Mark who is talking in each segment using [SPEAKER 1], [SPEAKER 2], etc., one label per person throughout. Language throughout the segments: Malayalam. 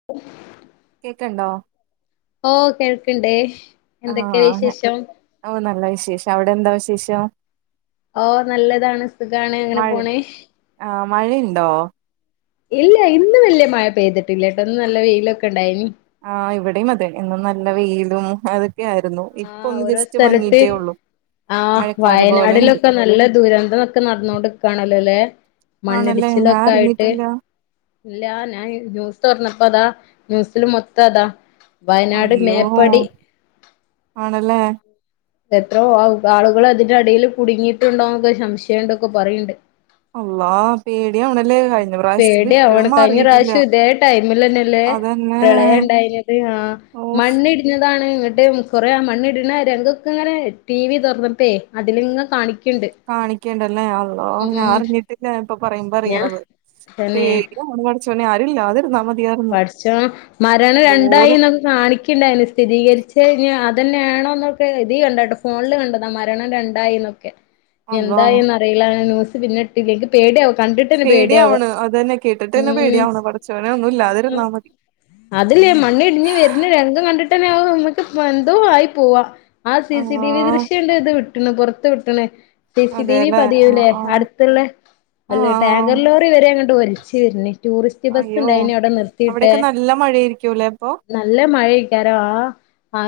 [SPEAKER 1] [inaudible]
[SPEAKER 2] കേക്ണ്ടോ?
[SPEAKER 1] ഓഹ് കേൾക്ണ്ട്
[SPEAKER 2] ആഹ് [unintelligible] ഓഹ് നല്ല വിശേഷം അവിടെ എന്താ വിശേഷം
[SPEAKER 1] ഓ നല്ലതാണ് സുഖാണ് അങ്ങനെ
[SPEAKER 2] മഴ
[SPEAKER 1] പോണ്
[SPEAKER 2] ആഹ് മഴെയ്ണ്ടോ?
[SPEAKER 1] ഇല്ല ഇന്ന് വെല്ല്യ മഴ പെയ്തിട്ടില്ലട്ടൊ ഇന്ന് നല്ല വെയിലൊക്കെണ്ടായിനി
[SPEAKER 2] ആഹ് ഇവടിം അതെ ഇന്ന് നല്ല വെയിലും അതെ ക്കെ ആയിരുന്നു, ഇപ്പൊ
[SPEAKER 1] ആഹ്
[SPEAKER 2] ഒന്ന്
[SPEAKER 1] ഓരോ
[SPEAKER 2] ജസ്റ്റ്
[SPEAKER 1] സ്ഥലത്ത്
[SPEAKER 2] മങ്ങിയിട്ടെ ഒള്ളു
[SPEAKER 1] ആഹ് വയനാടിലൊക്കെ നല്ല ദുരന്തമൊക്കെ നടന്നോണ്ട്‌ക്കാണല്ലോലേ?
[SPEAKER 2] ആണല്ലേ ഞാൻ
[SPEAKER 1] മണ്ണിടിച്ചിലൊക്കായിട്ട്
[SPEAKER 2] അറിഞ്ഞിട്ടില്ല
[SPEAKER 1] ഇല്ല ഞാൻ ന്യൂസ് തൊറന്നപ്പതാ ന്യൂസില് മൊത്തം അതാ വയനാട്
[SPEAKER 2] അയ്യോ
[SPEAKER 1] മേപ്പടി
[SPEAKER 2] ആണല്ലേ?
[SPEAKER 1] എത്രയോ ആളു ആളുകളതിന്റെ അടിയില് കുടുങ്ങിയിട്ടുണ്ടോന്ന് സംശയെണ്ടാക്കെ പറിയിണ്ട്
[SPEAKER 2] അള്ളാ പേടിയാവണല്ലേ കഴിഞ്ഞ പ്രാവശ്യത്തത്
[SPEAKER 1] പേടി
[SPEAKER 2] ഇപ്പഴും
[SPEAKER 1] ആവണ്
[SPEAKER 2] മാറിയിട്ടില്ല
[SPEAKER 1] കഴിഞ്ഞറാശ്യം ഇതേ ടൈമിലന്നെല്ലേ?
[SPEAKER 2] അതന്നെ
[SPEAKER 1] പ്രളയം ഇണ്ടായിനിയെത് ആഹാ
[SPEAKER 2] ഓ
[SPEAKER 1] മണ്ണിടിഞ്ഞതാണ് ഇങ്ങട്ട് കുറേ ആ മണ്ണ്ടിണെ രംഗൊക്കെങ്ങനെ ടി വി തൊർന്നപ്പെ അതിലിങ്ങെ കാണിക്ണ്ട്
[SPEAKER 2] കാണിക്ക്ണ്ടല്ലേ അന്നോ ഞാ അറിഞ്ഞിട്ടില്ല ഇപ്പൊ പറയുമ്പോ
[SPEAKER 1] ഞാ
[SPEAKER 2] അറിയ്ണത്
[SPEAKER 1] തന്നെ
[SPEAKER 2] പേടിയാവ്ണ് പടച്ചോനെ ആരും ഇല്ലാതിരുന്ന മതി
[SPEAKER 1] പട്ചോ മരണം രണ്ടായിന്നൊ ക്കെ കാണിക്ണ്ടാരുന്ന് സ്ഥിരീകരിച്ചെ ഇഞ്ഞ് അതന്നെയാണോ എന്നൊക്കെ ഇതികണ്ടാട്ടോ ഫോണില് കണ്ടതാ മരണം രണ്ട് യിന്നൊക്കെ
[SPEAKER 2] അള്ളാ
[SPEAKER 1] ഇഞ്ഞെന്തായിന്ന്റിയില്ല ഞാ ന്യൂസ് പിന്നെട്ടി ല്ല ഇൻക്ക് പേടിയവാ കണ്ടിട്ടെന്നെ പേടിയാവാ
[SPEAKER 2] പേടിയാവണ് അതന്നെ കേട്ടിട്ട് തന്നെ
[SPEAKER 1] മ്
[SPEAKER 2] പേടിയാവണ് പടച്ചോനെ ഒന്നുല്ലാതിരുന്നാ മതി
[SPEAKER 1] അതില്ലേ മണ്ണിടിഞ്ഞ് വെര്ണെ രംഗം കണ്ടിട്ടന്നെ നമ്മക്ക് എന്തോ ആയി പോവാ. ആ സി സി ടി വി ദൃശ്യണ്ട് ഇത് വിട്ട്ണ് പൊറത്ത് വിട്ട്ണ് സിസി ടി വി യില്
[SPEAKER 2] അതെല്ലേ ആ
[SPEAKER 1] പതിയൂല്ലേ,
[SPEAKER 2] ആ
[SPEAKER 1] അട്ത്ത്ള്ളെ
[SPEAKER 2] ആ
[SPEAKER 1] അല്ല ടാങ്കർ ലോറി വരെ ഇങ്ങട്ട് ഒൽച്ച് വെര്നെ ടൂറിസ്റ്റ്
[SPEAKER 2] അയ്യോ
[SPEAKER 1] ബസ്സ്ണ്ടായിനി ഔടെ നിർത്തിട്ടെ
[SPEAKER 2] അവിടെയൊക്കെ നല്ല മഴയായിരിക്കും ലേ അപ്പം?
[SPEAKER 1] നല്ല മഴ ആരിക്കും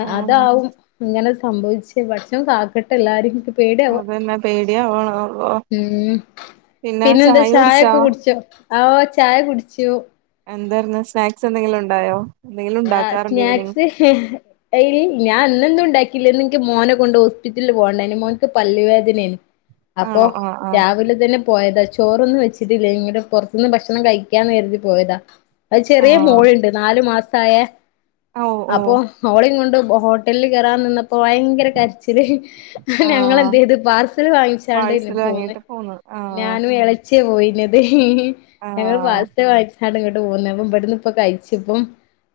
[SPEAKER 2] ആ
[SPEAKER 1] അതാവും അങ്ങനെ സംഭവിച്ചെ പടച്ചോൻ കാക്ക ട്ട് എല്ലാരേം നിക്ക് പേടിയാവാ
[SPEAKER 2] അതന്നെ പേടിയാവണ് അള്ളോ
[SPEAKER 1] ഉം
[SPEAKER 2] പിന്നെ
[SPEAKER 1] പിന്നെന്ത്‌
[SPEAKER 2] ചായ കുടിച്ചാ
[SPEAKER 1] ചായൊക്കെ കുടിച്ചോ? ഓഹ് ചായ കുടിച്ചു.
[SPEAKER 2] എന്തായിരുന്നു സ്നാക്സ് എന്തെങ്കിലും ഉണ്ടായോ എന്തെങ്കിലും ഉണ്ടാക്കാറുണ്ടോ ഈവനിംഗ്?
[SPEAKER 1] ഹ ഏയ്‌ ഞാൻ ഇന്നൊന്നും ഉണ്ടാക്കീലാ ഇന്ന് എനിക്ക് മോനെ കൊണ്ട് ഹോസ്പിറ്റലില് പോകാനിണ്ടായിനി മോനിക്ക് പല്ല് വേദനയേനും. അപ്പോ
[SPEAKER 2] ആണോ ആ ആ
[SPEAKER 1] രാവിലെ തന്നെ പോയതാ ചോറൊന്നും വെച്ചിട്ടില്ലേനി ഇങ്ങട് പുറത്തുന്ന് ഭക്ഷണം കഴിക്കാന്ന് കരുതി പോയതാ. അത്
[SPEAKER 2] ആ
[SPEAKER 1] ചെറിയ മോളുണ്ട് നാലു മാസായ
[SPEAKER 2] ആ ഓ ഓ
[SPEAKER 1] അപ്പോ മോളെയും കൊണ്ട് ഹോ ട്ടലിൽ കേറാൻ നിന്നപ്പോ ഭയങ്കര കരച്ചില്
[SPEAKER 2] ആ
[SPEAKER 1] ഞങ്ങൾ എന്ത് ചെയ്തു പാർസൽ വാങ്ങിച്ചാണ്ട്ന്നെ
[SPEAKER 2] പാഴ്സല്
[SPEAKER 1] പോന്ന്
[SPEAKER 2] വാങ്ങിട്ട് ആ
[SPEAKER 1] ഞാനും എളച്ചിയാ പോയിന്നത്.
[SPEAKER 2] ആ
[SPEAKER 1] ഞങ്ങള് പാഴ്സൽ വാങ്ങിച്ചിട്ട് ഇങ്ങോട്ട് പോന്നു അപ്പ ഇബടന്ന് ഇപ്പോ കഴിച്ചാ ഇപ്പം.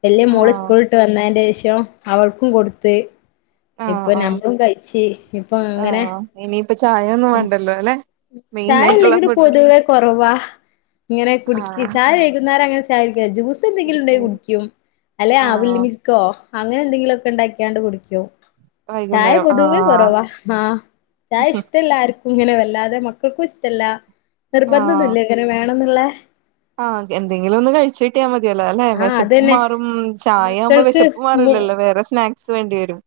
[SPEAKER 1] വല്ല്യ
[SPEAKER 2] ആ
[SPEAKER 1] മോള് സ്കൂള് വിട്ട് വന്നതിന് ശേഷം അവൾക്കും കൊടുത്ത്
[SPEAKER 2] ആ
[SPEAKER 1] ഇപ്പോ
[SPEAKER 2] ആ
[SPEAKER 1] ഞങ്ങളും കഴിച്ച് ഇപ്പോ അങ്ങനെ
[SPEAKER 2] ഇനിയിപ്പോ ചായൊന്നും വേണ്ടല്ലോ അല്ലേ?
[SPEAKER 1] ചായ അല്ലെങ്കിലും പൊതുവെ കുറവാ ഇങ്ങനെ കുടുക്കി
[SPEAKER 2] ആഹ്
[SPEAKER 1] ചായ വൈകു ന്നേരം അങ്ങനെ ചായ കുടിക്കലില്ല ജൂസ് എന്തെങ്കിലും ഉണ്ടേൽ
[SPEAKER 2] ഇരിക്കല്
[SPEAKER 1] കുടിക്കും അല്ലെ അവിൽ
[SPEAKER 2] ആഹ്
[SPEAKER 1] മി ക്കോ അങ്ങനെ എന്തെങ്കിലും ഒക്കെ ഉണ്ടാക്കിയാണ്ട് കുടിക്കും. ചായ
[SPEAKER 2] വൈകുന്നേരം
[SPEAKER 1] പൊതുവേ
[SPEAKER 2] ആഹ്
[SPEAKER 1] കുറവാ ആഹ് ചായ ഇഷ്ടമല്ലാർക്കും ഇങ്ങനെ വല്ലാ തെ മക്കൾക്കും ഇഷ്ടല്ല,
[SPEAKER 2] ആഹ്
[SPEAKER 1] നിർബന്ധൊന്നുമില്ല ഇങ്ങനെ വേണന്നുള്ള.
[SPEAKER 2] ആഹ് എന്തെങ്കിലും ഒന്ന് കഴിച്ച് കിട്ടിയാൽ മതിയല്ലോ അല്ലേ
[SPEAKER 1] ആഹ്
[SPEAKER 2] വിശപ്പും
[SPEAKER 1] അതന്നെ
[SPEAKER 2] മാറും ചായയാവുമ്പോ വിശ പ്പു
[SPEAKER 1] മക്കൾക്ക്
[SPEAKER 2] മാറില്ലല്ലോ വേറെ സ്നാക്സ് വേണ്ടി വരും,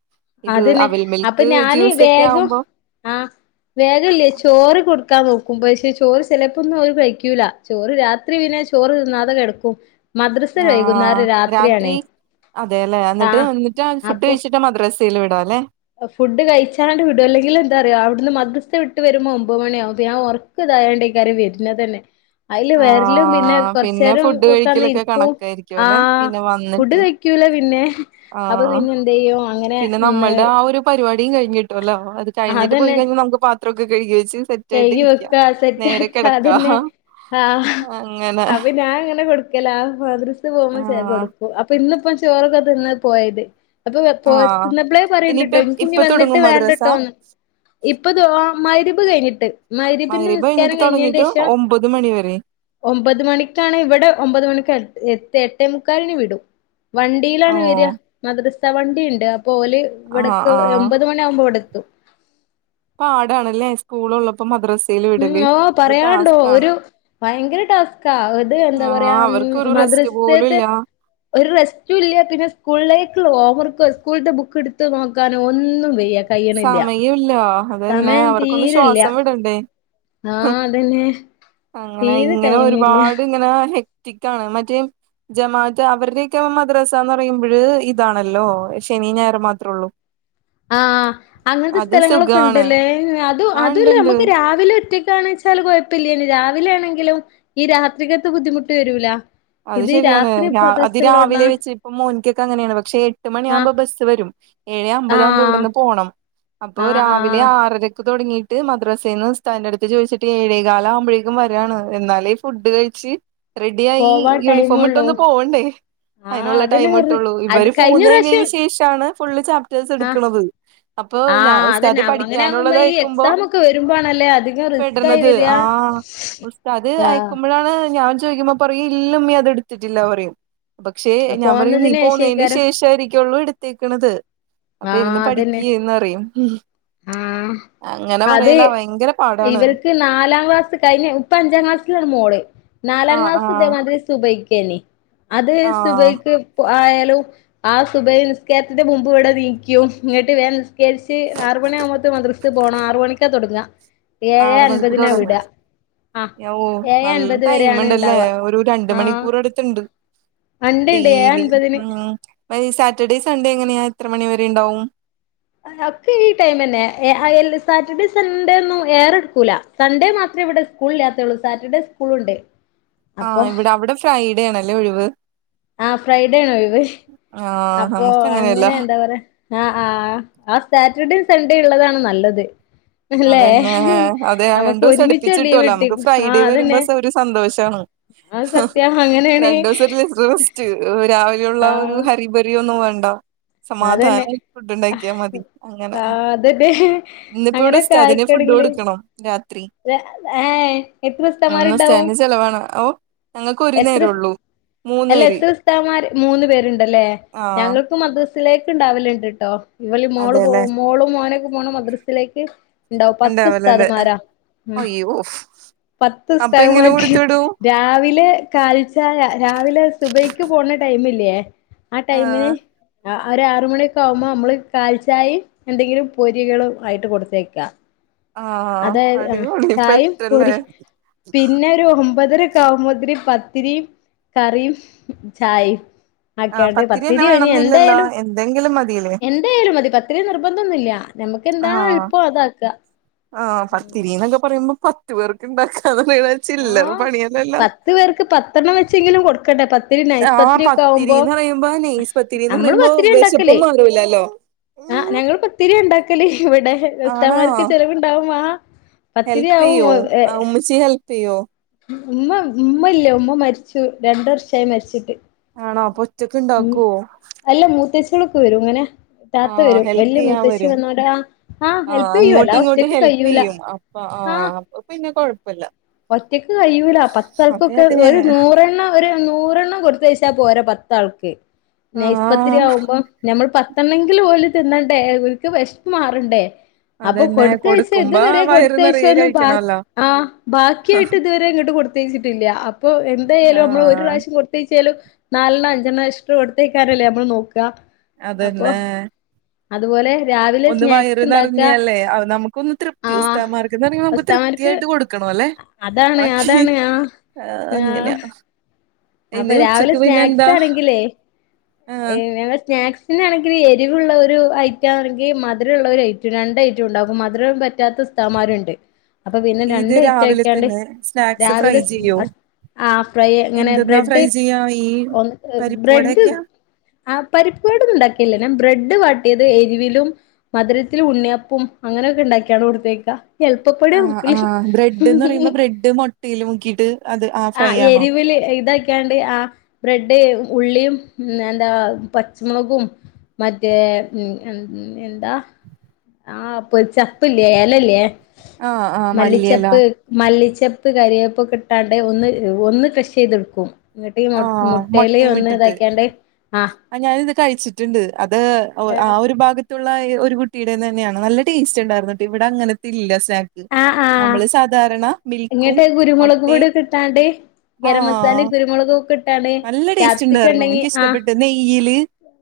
[SPEAKER 2] ഇത്
[SPEAKER 1] അതന്നെ
[SPEAKER 2] അവിൽ
[SPEAKER 1] അപ്പൊ
[SPEAKER 2] മിൽക്ക് ജ്യൂസ് ഒക്കെ ആവുമ്പോ [unintelligible]
[SPEAKER 1] വേഗ ഇല്ലേ ചോറ് കൊടുക്കാൻ നോക്കും പക്ഷേ ചോറ് ചെലപ്പോന്നും അവൻ കയ്ക്കൂലാ ചോറ് രാ ത്രി പിന്നെ ചോറ് തിന്നാതെ കെടക്കും.
[SPEAKER 2] ആഹ് രാത്രി അതെയല്ലെ അന്നിട്ട്
[SPEAKER 1] ആഹ്
[SPEAKER 2] ന്നിട്ട് അവൻ ഫുഡ്
[SPEAKER 1] അപ്പൊ
[SPEAKER 2] കഴിച്ചി ട്ടാ മദ്രസയിൽ വിടാ അല്ലേ?
[SPEAKER 1] ഫുഡ് കഴിച്ചാണ്ട് വിടും അല്ലെങ്കിൽ എന്താറിയോ അവിടുന്ന് മദ്രസ വിട്ട് വെരുമ്പോ ഒമ്പത് മണിയാവും പിന്നാ ഒറ ക്കതായാണ്ടെയ്കാരം വെരിന്ന തന്നെ. അയില് വെരലും പിന്നെ
[SPEAKER 2] ആഹ് പിന്നെ
[SPEAKER 1] കൊറച്ചേരം
[SPEAKER 2] ഫുഡ്
[SPEAKER 1] ഒക്കെന്ന്
[SPEAKER 2] കഴിക്കലൊക്കെ
[SPEAKER 1] ഇരിക്കും
[SPEAKER 2] കണക്കായിരിക്കും അല്ലെ
[SPEAKER 1] ആഹ്
[SPEAKER 2] പിന്നെ
[SPEAKER 1] ഫുഡ്
[SPEAKER 2] വന്നിട്ട്
[SPEAKER 1] കഴി ക്കൂല പിന്നെ അപ്പോ
[SPEAKER 2] ആഹ്
[SPEAKER 1] പിന്നെ എന്തെയ്യും അങ്ങനെ
[SPEAKER 2] പിന്നെ
[SPEAKER 1] നേ
[SPEAKER 2] നമ്മൾടെ ആ ഒരു പരിപാടിയും കഴിഞ്ഞ് കിട്ടുല്ലോ അത് കഴിഞ്ഞിട്ട് പോയി കഴിഞ്ഞ നമക്ക് പാത്രൊക്കെ കഴുകി വെച്ച് സെറ്റ് ആയിട്ട്
[SPEAKER 1] കെയ്കി
[SPEAKER 2] ഇരിക്കാം
[SPEAKER 1] വെക്കാ സെറ്റ്
[SPEAKER 2] നേരെ
[SPEAKER 1] ആക്കാ
[SPEAKER 2] കിടക്കാ
[SPEAKER 1] അതെന്നെ ആഹ്
[SPEAKER 2] അങ്ങനെ
[SPEAKER 1] അപ്പോ ഞാൻ ഇങ്ങനെ കൊടുക്കലാ മദ്രസ പോവുമ്പം ചെ
[SPEAKER 2] ആഹ്
[SPEAKER 1] കൊടുക്കും. അപ്പോ ഇന്നിപ്പം ചോറൊക്കെ തിന്ന് പോയത്. അപ്പോ വെ പോയ
[SPEAKER 2] ആഹ്
[SPEAKER 1] തിന്നപ്പളേ പറയിണ്ട്
[SPEAKER 2] ഇനിയിപ്പ
[SPEAKER 1] ട്ടോ ഇനിക്കി ഇനി
[SPEAKER 2] ഇപ്പ
[SPEAKER 1] വന്നിട്ട്
[SPEAKER 2] തുടങ്ങും മദ്രസ
[SPEAKER 1] വേണ്ടട്ടോന്ന്. ഇപ്പോ ദ്വാ മകരിമ്പ് കഴിഞ്ഞിട്ട്. മകരിബിന്റെ
[SPEAKER 2] മഗ്‌രിബ് കഴിഞ്ഞിട്ട്
[SPEAKER 1] നിസ്കാരം
[SPEAKER 2] തുടങ്ങിട്ട്
[SPEAKER 1] കഴിഞ്ഞേന്റേഷം
[SPEAKER 2] ഒമ്പത് മണി വരെ
[SPEAKER 1] ഒമ്പത് മണിക്കാണ് ഇവിടെ ഒമ്പത് മണിക്ക് എ എത്താ എട്ടേമുക്കാലിന് വിടും.
[SPEAKER 2] ഓ
[SPEAKER 1] വണ്ടിയിലാണ് വരാ മദ്രസാ വണ്ടിണ്ട് അപ്പോ ഓല്
[SPEAKER 2] ആഹ്
[SPEAKER 1] ഇവിടക്ക്
[SPEAKER 2] ആഹ്
[SPEAKER 1] എമ്പത് മ ണിയാവുമ്പോ ഇവടെത്തും.
[SPEAKER 2] പാടാണല്ലേ സ്
[SPEAKER 1] ഉം ഓഹ് പറയാണ്ടോ
[SPEAKER 2] ടാസ്കാണ്
[SPEAKER 1] ഒരു ഭയങ്കര ടാസ് ക്കാ ഇത് എന്താ പറയാ
[SPEAKER 2] ആഹ്
[SPEAKER 1] ഉം
[SPEAKER 2] അവർക്ക് ഒരു റെസ്റ്റ് പോലും
[SPEAKER 1] മദ്രസേത്തെ
[SPEAKER 2] ഇല്ല
[SPEAKER 1] ഒര് റെസ്റ്റുല്ലാ പിന്നെ സ്കൂളിലേക്ക് ഓവർക്കോ സ്കൂളത്തെ ബുക്ക് എടുത്ത് നോക്കാനും ഒന്നും വെയ്യാ.
[SPEAKER 2] സമയുല്ല അത് തന്നെ അവർക്കൊന്ന്
[SPEAKER 1] തീരില്ല
[SPEAKER 2] ശ്വാസം വിടണ്ടേ? ഉം
[SPEAKER 1] ആഹ് അതന്നെ
[SPEAKER 2] അങ്ങനെ
[SPEAKER 1] തീരെ
[SPEAKER 2] ഇങ്ങനെ
[SPEAKER 1] ടൈമില്ല
[SPEAKER 2] ഒരുപാട് ഇങ്ങനെ ഹെ ക്റ്റിക്കാണ് മറ്റേ ജമാ അത്ത അവര്ടെയൊക്കെ മദ്രാസാ എന്ന് പറയുമ്പഴ് ഇതാണല്ലോ ശനിയും ഞായറും മാത്രേള്ളൂ.
[SPEAKER 1] ആഹ് അങ്ങനത്തെ
[SPEAKER 2] സുഖാണ്
[SPEAKER 1] സ്ഥലങ്ങളൊക്കെണ്ട്ല്ലേ അത്
[SPEAKER 2] ആ
[SPEAKER 1] അതുമല്ല
[SPEAKER 2] ഉണ്ട്ണ്ട്
[SPEAKER 1] അമ്മക്ക് രാവിലെ ഒറ്റക്കാണ് ചാ ചാൽ കൊഴപ്പല്ലേനി രാവിലെ ആണെങ്കിലും ഈ രാത്രികത്ത ബുദ്ധിമുട്ട് വരൂല
[SPEAKER 2] അത്
[SPEAKER 1] ഇത്
[SPEAKER 2] ശരിയാണ്
[SPEAKER 1] രാത്രി
[SPEAKER 2] ഞാ
[SPEAKER 1] മദ്രസ ഉള്ളോണ്ടാ
[SPEAKER 2] അദിരാവിലെ വെച്ച് ഇപ്പൊ മോനിക്കൊക്കെ അങ്ങനെയാണ് പക്ഷെ എട്ട്
[SPEAKER 1] ആഹ്
[SPEAKER 2] മണിയാവുമ്പം ബസ് സ് വരും ഏഴ് അമ്പത് ആകുമ്പോ
[SPEAKER 1] ആഹ്
[SPEAKER 2] ഇവിടുന്ന് പോണം അപ്പോ
[SPEAKER 1] ആഹ്
[SPEAKER 2] രാവിലെ
[SPEAKER 1] ആഹ്
[SPEAKER 2] ആറരക്ക് തുടങ്ങിട്ട് മദ്രാസേന്ന് ഉസ്ഥാദ്ന്റെ അടുത്ത് ചോയിച്ചിട്ട് ഏഴേകാല് ആവുമ്പഴേക്കും വരാണ് എന്നാലെ ഫുഡ് കഴിച്ച് റെഡിയായി
[SPEAKER 1] പോവാൻ
[SPEAKER 2] യൂണിഫോം
[SPEAKER 1] ടൈമൊള്ളൂ
[SPEAKER 2] ഇട്ടൊന്ന് പോവണ്ടേ
[SPEAKER 1] ആഹ്
[SPEAKER 2] അതിനുള്ള
[SPEAKER 1] അതന്നെ
[SPEAKER 2] ടൈം
[SPEAKER 1] പറഞ്ഞ്
[SPEAKER 2] കിട്ടുള്ളൂ
[SPEAKER 1] അത്
[SPEAKER 2] ഇവര്
[SPEAKER 1] കഴിഞ്ഞ
[SPEAKER 2] പോന്ന് കഴിഞ്ഞേന്
[SPEAKER 1] പ്രാവശ്യം
[SPEAKER 2] ശേ ഷ. ആണ് ഫുൾ ച പിറ്റേസം
[SPEAKER 1] ആഹ്
[SPEAKER 2] എട്ക്ക്ണത് അപ്പോ ഞാ
[SPEAKER 1] ആഹ് അതന്നെ
[SPEAKER 2] ഉസ്താദ്
[SPEAKER 1] അങ്ങനെ ആകുമ്പോ
[SPEAKER 2] പഠിക്കാനുള്ളത്
[SPEAKER 1] ഈ
[SPEAKER 2] അയകുമ്പം
[SPEAKER 1] എക്സാം ഒക്കെ വരുമ്പോണല്ലേ അധികം
[SPEAKER 2] പെട്ട്
[SPEAKER 1] റിസ്ക് ആയി
[SPEAKER 2] ണ്ടർന്നത്
[SPEAKER 1] വരിക
[SPEAKER 2] ആ ഉസ്താദ്
[SPEAKER 1] ആഹ്
[SPEAKER 2] അയക്കുമ്പഴാണ് ഞാൻ ചോയ്ക്കുമ്പം പറയും ഇല്ല ഉമ്മി അത് എടുത്തിട്ടില്ല പറയും പക്ഷേ ഞാമ്പറയും നീ
[SPEAKER 1] പോന്നതിന്
[SPEAKER 2] പോന്നേന്
[SPEAKER 1] ശേഷേക്കാരം
[SPEAKER 2] ശേഷം ആയിരിക്കൊള്ളൂ എടുത്തേക്കണത് അപ്പൊ ഇരുന്ന്
[SPEAKER 1] ആഹ് അതന്നെ
[SPEAKER 2] പഠിക്കിന്ന് പറയും ഉം
[SPEAKER 1] ആഹ്
[SPEAKER 2] അങ്ങനെ
[SPEAKER 1] അത്
[SPEAKER 2] പറയല ഭയങ്കര പാടാണ്
[SPEAKER 1] ഇവർക്ക് നാലാം ക്ലാസ് കഴിഞ്ഞ് ഇപ്പ അഞ്ചാം ക്ലാസ്സിലാണ് മോള് നാലാം
[SPEAKER 2] ആഹ്
[SPEAKER 1] ക്ലാസ് ദേ
[SPEAKER 2] ആഹ്
[SPEAKER 1] മാതി അത് സുബയ്ക്കേനി അത്
[SPEAKER 2] ആഹ്
[SPEAKER 1] സുബൈക്ക് ആയാലും ആ സുബയ് നിസ്കാരത്തിന്റെ മുമ്പ് ഇവടെ നീക്കും ഇങ്ങട്ട് വേം നിസ്കാരിച്ച് ആറ് മണി ആവുമ്പത്ത് മത്റസേ പോണം ആറ് മണിക്കാ തൊടങ്ങാ
[SPEAKER 2] ആറ് മണിക്ക് തൊടങ്ങും
[SPEAKER 1] ആഹ്
[SPEAKER 2] ഓ
[SPEAKER 1] ഏഴേ
[SPEAKER 2] നല്ല
[SPEAKER 1] അൻപത് വരെയാണ്
[SPEAKER 2] ടൈമ്ണ്ടല്ലേ
[SPEAKER 1] ഇണ്ടാവ
[SPEAKER 2] ഒരു രണ്ട്
[SPEAKER 1] ആഹ്
[SPEAKER 2] മണിക്കൂർ എട് ത്ത്ണ്ട്
[SPEAKER 1] ഇണ്ട് ഇണ്ട് ഏഴേ
[SPEAKER 2] ഡെയിലി
[SPEAKER 1] അൻപതിന്
[SPEAKER 2] ഉം മഹ് സാറ്റർഡേ സൺഡേ എങ്ങനെയാ എത്ര മണിവരെണ്ടാവും
[SPEAKER 1] ഒക്കെ ഈ ടൈംമെന്നെ അഹ് എല് സാറ്റർഡേ സൺഡേ ഒന്നും ഏയറെടുക്കൂല സൺേ മാത്രേ ഇവിടെ സ്കൂള്ല്ലാത്തെള്ളൂ സാറ്റർഡേ സ്കൂളുണ്ട്
[SPEAKER 2] ആ
[SPEAKER 1] അപ്പൊ
[SPEAKER 2] ഇവിടെ അവിടെ ഫ്രൈഡേ ആണല്ലേ ഒഴിവ്
[SPEAKER 1] ആഹ് ഫ്രൈഡേ ആണ് ഒഴിവ്
[SPEAKER 2] ആഹ്
[SPEAKER 1] അപ്പൊ
[SPEAKER 2] നമുക്ക് അങ്ങനെയല്ല
[SPEAKER 1] അങ്ങനെ എന്താ പറയാ ആഹ് ആഹ് ആ സാറ്റർഡേ സൺഡേ ഉള്ളതാണ് നല്ലത് അല്ലേ
[SPEAKER 2] അതന്നെ അതെ
[SPEAKER 1] നമുക്ക്
[SPEAKER 2] രണ്ടു ദിവസം
[SPEAKER 1] ഒരുമിച്ച്
[SPEAKER 2] അടുപ്പിച്ച്
[SPEAKER 1] ലീവ്
[SPEAKER 2] കിട്ടുവല്ലോ നമുക്ക്
[SPEAKER 1] കിട്ടിത്
[SPEAKER 2] ഫ്രൈഡേ
[SPEAKER 1] ആഹ്
[SPEAKER 2] വരുമ്പോ
[SPEAKER 1] അതല്ലേ
[SPEAKER 2] സ- ഒരു സന്തോഷാണ്
[SPEAKER 1] അങ്ങനെയാണ്
[SPEAKER 2] രണ്ട് ദിവസായിട്ടുള്ളൂ ഇത്രേ റെസ്റ്റ് രാവിലെയുള്ള
[SPEAKER 1] ആ
[SPEAKER 2] ഒരു ഹരി ലീവൊന്നും ഒന്നും വേണ്ട
[SPEAKER 1] അതന്നെ
[SPEAKER 2] സമാധാനം ഫുഡ്
[SPEAKER 1] ആ
[SPEAKER 2] ഉണ്ടാക്കിയാൽ മതി അങ്ങനെ
[SPEAKER 1] അതന്നെ
[SPEAKER 2] ഇന്നിപ്പോ ഇവിടെ
[SPEAKER 1] അങ്ങനെയൊക്കെ
[SPEAKER 2] ഇപ്പൊ അതിന് ഫുഡ്
[SPEAKER 1] ആയിക്കണെങ്കില്
[SPEAKER 2] കൊടുക്കണം രാത്രി
[SPEAKER 1] ഏ എത്ര
[SPEAKER 2] [unintelligible]
[SPEAKER 1] ഉസ്താമാരുണ്ടാവും
[SPEAKER 2] ന്റെ ചെലവാണ് ഓ ഞങ്ങൾക്ക് ഒരു
[SPEAKER 1] എത്ര
[SPEAKER 2] നേരേ ഉള്ളൂ മൂന്ന്
[SPEAKER 1] അല്ല
[SPEAKER 2] പേര്
[SPEAKER 1] എത്ര ഉസ്താമാര് മൂന്ന് പേരുണ്ടല്ലേ
[SPEAKER 2] ആഹ്
[SPEAKER 1] ഞങ്ങൾക്കും മത് തിലേക്ക്ണ്ടാവല്ണ്ട്ട്ടോ ഇവളി മോള് പോ
[SPEAKER 2] അതെല്ലേ
[SPEAKER 1] മോളും മോനക്ക പോണ മദ്രസയിലേക്ക് ഉണ്ടാവും പത്ത് സ്ഥാത്മാരാ
[SPEAKER 2] അയ്യോഫ്
[SPEAKER 1] പത്തുസ്താദുമാര് രാവിലെ കാലിചായ രാവിലെ സുബയ്ക്ക് പോണ ടൈമില്ലേ ആ
[SPEAKER 2] ആഹ്
[SPEAKER 1] ടൈമിന് ആഹ് ഒരു ആറുമണിയൊക്കെ ആകുമ്പോൾ നമ്മള് കാലിചായയും എന്തെങ്കിലും പൊരികളും ആയിട്ട് കൊടുത്തയക്കാം
[SPEAKER 2] ആഹ്
[SPEAKER 1] അതായത് ആ
[SPEAKER 2] അടിപൊളി
[SPEAKER 1] ചായയും
[SPEAKER 2] പെട്ടല്ലേ
[SPEAKER 1] പൊരി പിന്നെ ഒരു ഒമ്പതര കൗമുദരി പത്തിരിയും കറിയും ചായയും
[SPEAKER 2] ആഹ്
[SPEAKER 1] ആക്കാണ്ട്
[SPEAKER 2] പത്തിരിന്നെ
[SPEAKER 1] പത്തിരി ഞ്ഞി
[SPEAKER 2] വേണംന്നില്ലല്ലോ
[SPEAKER 1] എന്തായാലും
[SPEAKER 2] എന്തെങ്കിലും മതില്ലേ
[SPEAKER 1] എന്തേലും മതി പത്തിരി നിർബന്ധംന്നുംല്ല നമുക്ക് എന്താ
[SPEAKER 2] ആഹ്
[SPEAKER 1] എളുപ്പം അതാക്കുക
[SPEAKER 2] ആഹ് പത്തിരി എന്നൊക്കെ പറയുമ്പോ പത്ത് പേർക്ക് ഇണ്ടാക്കാ ചില്ലറ
[SPEAKER 1] ആഹ്
[SPEAKER 2] പണിയല്ലല്ലോ
[SPEAKER 1] പത്ത് പേർക്ക് പത്തെണ്ണം വെച്ചെങ്കിലും കൊടുക്കണ്ട്ടെ പ പത്തിരി നൈസ്
[SPEAKER 2] ആഹ്
[SPEAKER 1] പത്രി ഒക്കെ ആകുമ്പോ
[SPEAKER 2] പത്തിരിന്ന് പറയുമ്പോ നെയ്സ് പത്തിരിന്ന്
[SPEAKER 1] നമ്മള്
[SPEAKER 2] പറയുമ്പോ
[SPEAKER 1] പത്തിരിയാ ഉണ്ടാക്കല്
[SPEAKER 2] വിശപ്പും മാറൂലല്ലോ
[SPEAKER 1] ആഹ് ഞങ്ങള് പത്തിരിയാ ഉണ്ടാക്കല് ഇവിടെ ഉസ്താന്മാർക്ക് ചെലവുണ്ടാകും വാ
[SPEAKER 2] ഹെൽപ്‌യ്യുവോ ആ ഉമ്മിച്ചി ഹെൽപ്‌യ്യുവോ
[SPEAKER 1] ഉമ്മ ഉമ്മ ഇല്ല ഉമ്മ മരിച്ചു രണ്ട് വർഷായി മരിച്ചിട്ട്
[SPEAKER 2] ആണോ
[SPEAKER 1] ഉം
[SPEAKER 2] അപ്പൊഒറ്റക്ക്ണ്ടാകുവോ
[SPEAKER 1] അല്ല മൂത്തേച്ചകളൊക്കെ വരും ങ്ങനെ താത്ത
[SPEAKER 2] ആഹ്
[SPEAKER 1] വരും
[SPEAKER 2] ഹെൽപ്
[SPEAKER 1] വലിയ
[SPEAKER 2] ചെയ്യാൻ
[SPEAKER 1] മൂത്തച്ചി
[SPEAKER 2] വരും
[SPEAKER 1] വന്നോടെ ആഹ് ഹാ
[SPEAKER 2] ആഹ്
[SPEAKER 1] ഹെൽപെയ്യും
[SPEAKER 2] അങ്ങോട്ടും
[SPEAKER 1] അല്ലാതെ ഒറ്റക്ക് കഴിയൂല ഹാ
[SPEAKER 2] ഇപ്പൊ പിന്നെ കൊഴപ്പല്ല
[SPEAKER 1] ഒറ്റക്ക് കഴിയൂല
[SPEAKER 2] അതെ
[SPEAKER 1] പത്തൾക്കൊക്കെ
[SPEAKER 2] അതെ
[SPEAKER 1] ഒരു നൂറെണ്ണം ഒരു നൂറെണ്ണം കൊടുത്ത് വച്ചാ പോരാ പത്താൾക്ക് നയ്‌സ്പത്തിരി
[SPEAKER 2] ആഹ്
[SPEAKER 1] ആവുമ്പോം നമ്മൾ പ [unintelligible] ണ്ണെങ്കിലും ഓല് തിന്നണ്ടേ ഓല്ക് വെശ്പ്പ് മാറണ്ടേ അപ്പൊ
[SPEAKER 2] അതന്നെ
[SPEAKER 1] കൊടുത്ത് അയച്ച
[SPEAKER 2] കൊടുക്കുമ്പോ
[SPEAKER 1] ഇതുവരെ
[SPEAKER 2] വയറ്
[SPEAKER 1] കൊടുത്ത അയ്ച്ച
[SPEAKER 2] നിറയെ
[SPEAKER 1] ഒന്നും ബ
[SPEAKER 2] കഴിക്കണല്ലോ
[SPEAKER 1] ആഹ് ബാക്കിയായിട്ട് ഇതുവരെ ഇങ്ങോട്ട് കൊടുത്തേച്ചിട്ടില്ല അപ്പൊ എന്തായാലും നമ്മള് ഒരു
[SPEAKER 2] ആഹ്
[SPEAKER 1] പ്രാവശ്യം കൊ [unintelligible] നാലെണ്ണം അഞ്ചെണ്ണം എക്ശ്ട്രാ കൊടുത്തയ്ക്കാനല്ലേ നമ്മള് നോക്കാ
[SPEAKER 2] അതന്നേ
[SPEAKER 1] അതുപോലെ രാവിലെ
[SPEAKER 2] ഒന്ന് വയറ്
[SPEAKER 1] സ്നാക്സ് ഇണ്ടാക്ക
[SPEAKER 2] നിറഞ്ഞല്ലേ അ നമുക്കൊന്ന് തൃപ്തി
[SPEAKER 1] ആഹ്
[SPEAKER 2] ഉസ്താമാർ [unintelligible] നമുക്ക് തൃപ്തി
[SPEAKER 1] ഉസ്താമാർക്ക്
[SPEAKER 2] ആയിട്ട് കൊടുക്കണം അല്ലെ
[SPEAKER 1] അതാണ്
[SPEAKER 2] ബാക്കി
[SPEAKER 1] അതാണ് ആഹ്
[SPEAKER 2] ആ
[SPEAKER 1] ആഹ്
[SPEAKER 2] അങ്ങനെയാണ്
[SPEAKER 1] അപ്പൊ
[SPEAKER 2] ഇനി
[SPEAKER 1] രാവിലെ
[SPEAKER 2] ഉച്ചക്ക് പിന്നെ എന്താ ആഹ്
[SPEAKER 1] ഏഹ് ഞങ്ങൾ സ്നാക് പിന്നെയാണെങ്കിൽ എരിവുള്ള ഒരു ഐറ്റം ആണെങ്കി മധുരള്ളൊരു ഐറ്റം രണ്ട് ഐറ്റം ഉണ്ടാകും മധുരം പറ്റാത്ത ഉസ്താമാര്ണ്ട് അപ്പൊ പിന്നെ
[SPEAKER 2] ഇത്
[SPEAKER 1] രണ്ട്
[SPEAKER 2] രാവിലെ
[SPEAKER 1] ഐറ്റയ്ക്കാണ്ട്
[SPEAKER 2] തന്നെ സ്നാക്സ് ഫ്രൈ
[SPEAKER 1] രാവിലെ
[SPEAKER 2] ചെയ്യോ
[SPEAKER 1] ആ ഫ്രൈ ഇങ്ങനെ
[SPEAKER 2] എന്തെന്നാ
[SPEAKER 1] ബ്രെഡ്
[SPEAKER 2] ഫ്രൈ ചെയ്യാ ഈ
[SPEAKER 1] [unintelligible]
[SPEAKER 2] പരിപ്പ്
[SPEAKER 1] ബ്രെഡ്
[SPEAKER 2] വടയൊക്കെയാ
[SPEAKER 1] ആ പരിപ്പ്വട ഉണ്ടാക്കിൽല്ല ബ്രെഡ് വാട്ടിയത് എരിവിലും മധുരത്തിൽ ഉണ്ണിയപ്പം അങ്ങനെയൊക്കെ ഉണ്ടാക്കിയാണ് കൊടുത്തേക്കാ
[SPEAKER 2] ആഹ് ആഹ് ബ്രെഡ് എന്ന് പറയുമ്പോ ബ്രെഡ് മൊട്ടയിൽ മുക്കീട്ട് അത് ആ
[SPEAKER 1] ആ
[SPEAKER 2] ഫ്രൈ ആണോ
[SPEAKER 1] എരിവില് ഇതാക്യാണ്ട് ആ ബ്രെഡ് ഉള്ളിയും ഉം എന്താ പച്ചമുളകും മറ്റേ [unintelligible] എന്താ ആ പ്പൊ ചപ്പില്ലേ എലല്ലേ
[SPEAKER 2] ആഹ് ആഹ് മല്ലിയെല
[SPEAKER 1] മല്ലിച്ചപ്പ് മല്ലിച്ചപ്പ് കരിവേപ്പൊക്കെട്ടാണ്ട് ഒന്ന് ഒന്ന് ക്രഷീതെടുക്കും ഇന്നട്ടീ മു
[SPEAKER 2] ആഹ്
[SPEAKER 1] മുട്ടെല്
[SPEAKER 2] മൊട്ടയും
[SPEAKER 1] ഒന്ന്
[SPEAKER 2] ഇട്ടിട്ട്
[SPEAKER 1] ഇതാക്കിയാണ്ട് ആഹ്
[SPEAKER 2] ആ ഞാനത് കഴിച്ചിട്ട്ണ്ട് അത് ആ ഒരു ഭാഗ ത്തുള്ള ഒരു കുട്ടിയിടെന്ന്ന്നെയാണ് നല്ല ടേസ്റ്റ്ണ്ടായിരുന്നുട്ടാ ഇവിടെ അങ്ങനത്തെ ഇല്ലസ്‌ നമ്മള് സാധാരണ മിൽ
[SPEAKER 1] ഇന്നിട്ട് കുരുമുളക് പൊടിയൊക്കെട്ടാണ്ട് ഗരം
[SPEAKER 2] ആഹ്
[SPEAKER 1] മസാലയും കുരുമുളകും ഒക്കെ ട്ടാണ്ട്
[SPEAKER 2] നല്ല ടേസ്റ്റ് ഉണ്ടായിരുന്നു.
[SPEAKER 1] കാപ്സിക്കണ്ടെങ്കി ആഹാ
[SPEAKER 2] എനിക്കിഷ്ടപ്പെട്ട് നെയ്യില്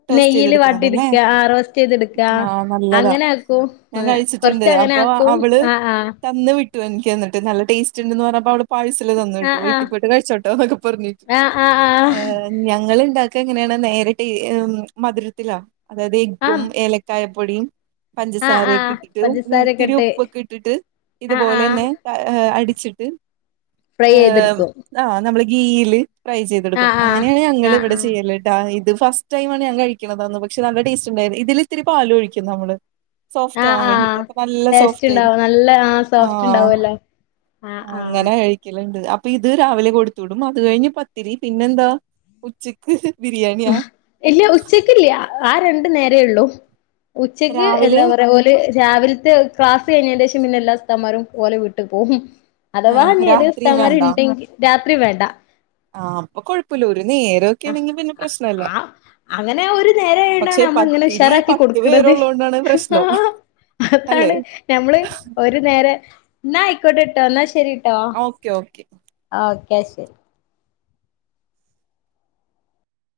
[SPEAKER 2] ടോസ്റ്റ്
[SPEAKER 1] നെയ്യില്
[SPEAKER 2] ചെയ്തെടുക്കണതല്ലേ
[SPEAKER 1] വാട്ടിടുക്കാ ആ റോസ്റ്റെയ്തെടുക്കാ
[SPEAKER 2] ആഹ് നല്ലതാ
[SPEAKER 1] അങ്ങനെ ആക്കും
[SPEAKER 2] ഞാൻ കഴിച്ചിട്ടുണ്ട്.
[SPEAKER 1] കൊറച്ചങ്ങനെ ആക്കും ആഹാ ആഹാ
[SPEAKER 2] എനിക്ക്‌ തന്നിട്ട് നല്ല ടേസ്റ്റ്ണ്ട്ന്ന് പറഞപ്പൊ അവള് പാഴ്സല് തന്ന് വിട്ട്
[SPEAKER 1] ആഹ്
[SPEAKER 2] വീട്ടിപോയി കഴിച്ചോട്ടോ എന്നൊക്കെ പറഞ്ഞിട്ട്
[SPEAKER 1] ആഹ് ആഹ് ആഹ്
[SPEAKER 2] ഞങ്ങള് ഇണ്ടാക്കാ എങ്ങനെയാണ് നേരിട്ട് മധുരത്തിലാ അതായത് എ്ഗ്ഗും
[SPEAKER 1] ആഹ്
[SPEAKER 2] ഏലക്കായ പൊടിയും
[SPEAKER 1] ആഹ് ആഹ് ആഹ്
[SPEAKER 2] പഞ്ചസാരയൊക്കിട്ടിട്ട് ഇത്തിരി ഉപ്പ്
[SPEAKER 1] പഞ്ചസാരൊക്കെ
[SPEAKER 2] ഇത്തിരി
[SPEAKER 1] ഇട്ട്
[SPEAKER 2] ഉപ്പൊക്കെ ഇട്ടിട്ട്
[SPEAKER 1] ആഹ് ആഹ്
[SPEAKER 2] ഇതുപോലെന്നെ ആഹാ അടിച്ചിട്ട്
[SPEAKER 1] ഫ്രൈയ്തെടുക്കും
[SPEAKER 2] ആഹ് നമ്മള് ഗീയിൽ ഫ്രൈ ചെയ്തെടുക്കും
[SPEAKER 1] ആഹ് ആഹ്
[SPEAKER 2] അങ്ങനെയാണ് ഞങ്ങള്
[SPEAKER 1] ആഹ്
[SPEAKER 2] ഇവിടെ
[SPEAKER 1] ആഹ്
[SPEAKER 2] ചെയ്യല് ഇത് ഫസ്റ്റ് ടൈമാണ് ഞാൻ കഴിക്കണതന്ന് പക്ഷെ നല്ല ടേസ്റ്റ്ണ്ടായിരുന്നു ഇതിലിത്തിരി പാലൊഴിക്കും നമ്മള്
[SPEAKER 1] ആഹ്
[SPEAKER 2] സോഫ്റ്റാവാൻ
[SPEAKER 1] ആഹ്
[SPEAKER 2] വേണ്ടിട്ട് അപ്പൊ നല്ല
[SPEAKER 1] ടേസ്റ്റ് ഉണ്ടാവും
[SPEAKER 2] സോഫ്റ്റായിരിക്കും
[SPEAKER 1] നല്ല ആ സോഫ്റ്റ്
[SPEAKER 2] ആഹാ
[SPEAKER 1] ഉണ്ടാവല്ലോ ആഹ് ആഹാ
[SPEAKER 2] ല്ണ്ട് അപ്പൊയിത് രാവിലെ കൊടുത്ത് വിടും അത് കഴിഞ്ഞ് പത്തിരി പിന്നെന്താ ഉച്ചയ്ക്ക് ബിരിയാണിയാ
[SPEAKER 1] ഇല്ല ഉച്ചക്കില്യ ആ രണ്ട് നേരേയുള്ളൂ ഉച്ചക്ക് എന്താ
[SPEAKER 2] രാവിലെയും
[SPEAKER 1] പറയാ ഓ ല് രാവിലത്തെ ക്ലാസ് കഴിഞേന്റെഷം പിന്നെ എല്ലാ ഉസ്താമാരും ഓലെ വീട്ട് പോവും അഥവാ ഇനി ഏതേലും
[SPEAKER 2] രാത്രിയും
[SPEAKER 1] ഉസ്താദ്മാര്ണ്ടെങ്കി രാത്രി വേണ്ട
[SPEAKER 2] ആഹ് അപ്പൊ കൊഴപ്പല്ല ഒരു നേരൊക്കെയാണെങ്കി പിന്നെ
[SPEAKER 1] ആ
[SPEAKER 2] പ്രശ്നല്ല
[SPEAKER 1] ആ അങ്ങനെ ഒരു നേരായോണ്ടാണ്
[SPEAKER 2] പക്ഷെ
[SPEAKER 1] നമ്മള് ഇങ്ങനെ
[SPEAKER 2] പത്തിരി
[SPEAKER 1] ഉഷാറാക്കി
[SPEAKER 2] പത്ത്
[SPEAKER 1] കൊടുക്കണത്
[SPEAKER 2] പേരുള്ളോണ്ടാണ് പ്രശ്നം
[SPEAKER 1] ആഹാ
[SPEAKER 2] അല്ലെ
[SPEAKER 1] അതാണ് നമ്മള് ഒരു നേരെ ന്നാ ആയിക്കോട്ടെട്ടോ എന്നാ ശരി
[SPEAKER 2] ഓക്കെ ഓക്കെ
[SPEAKER 1] ആ ഓക്കെ ശരി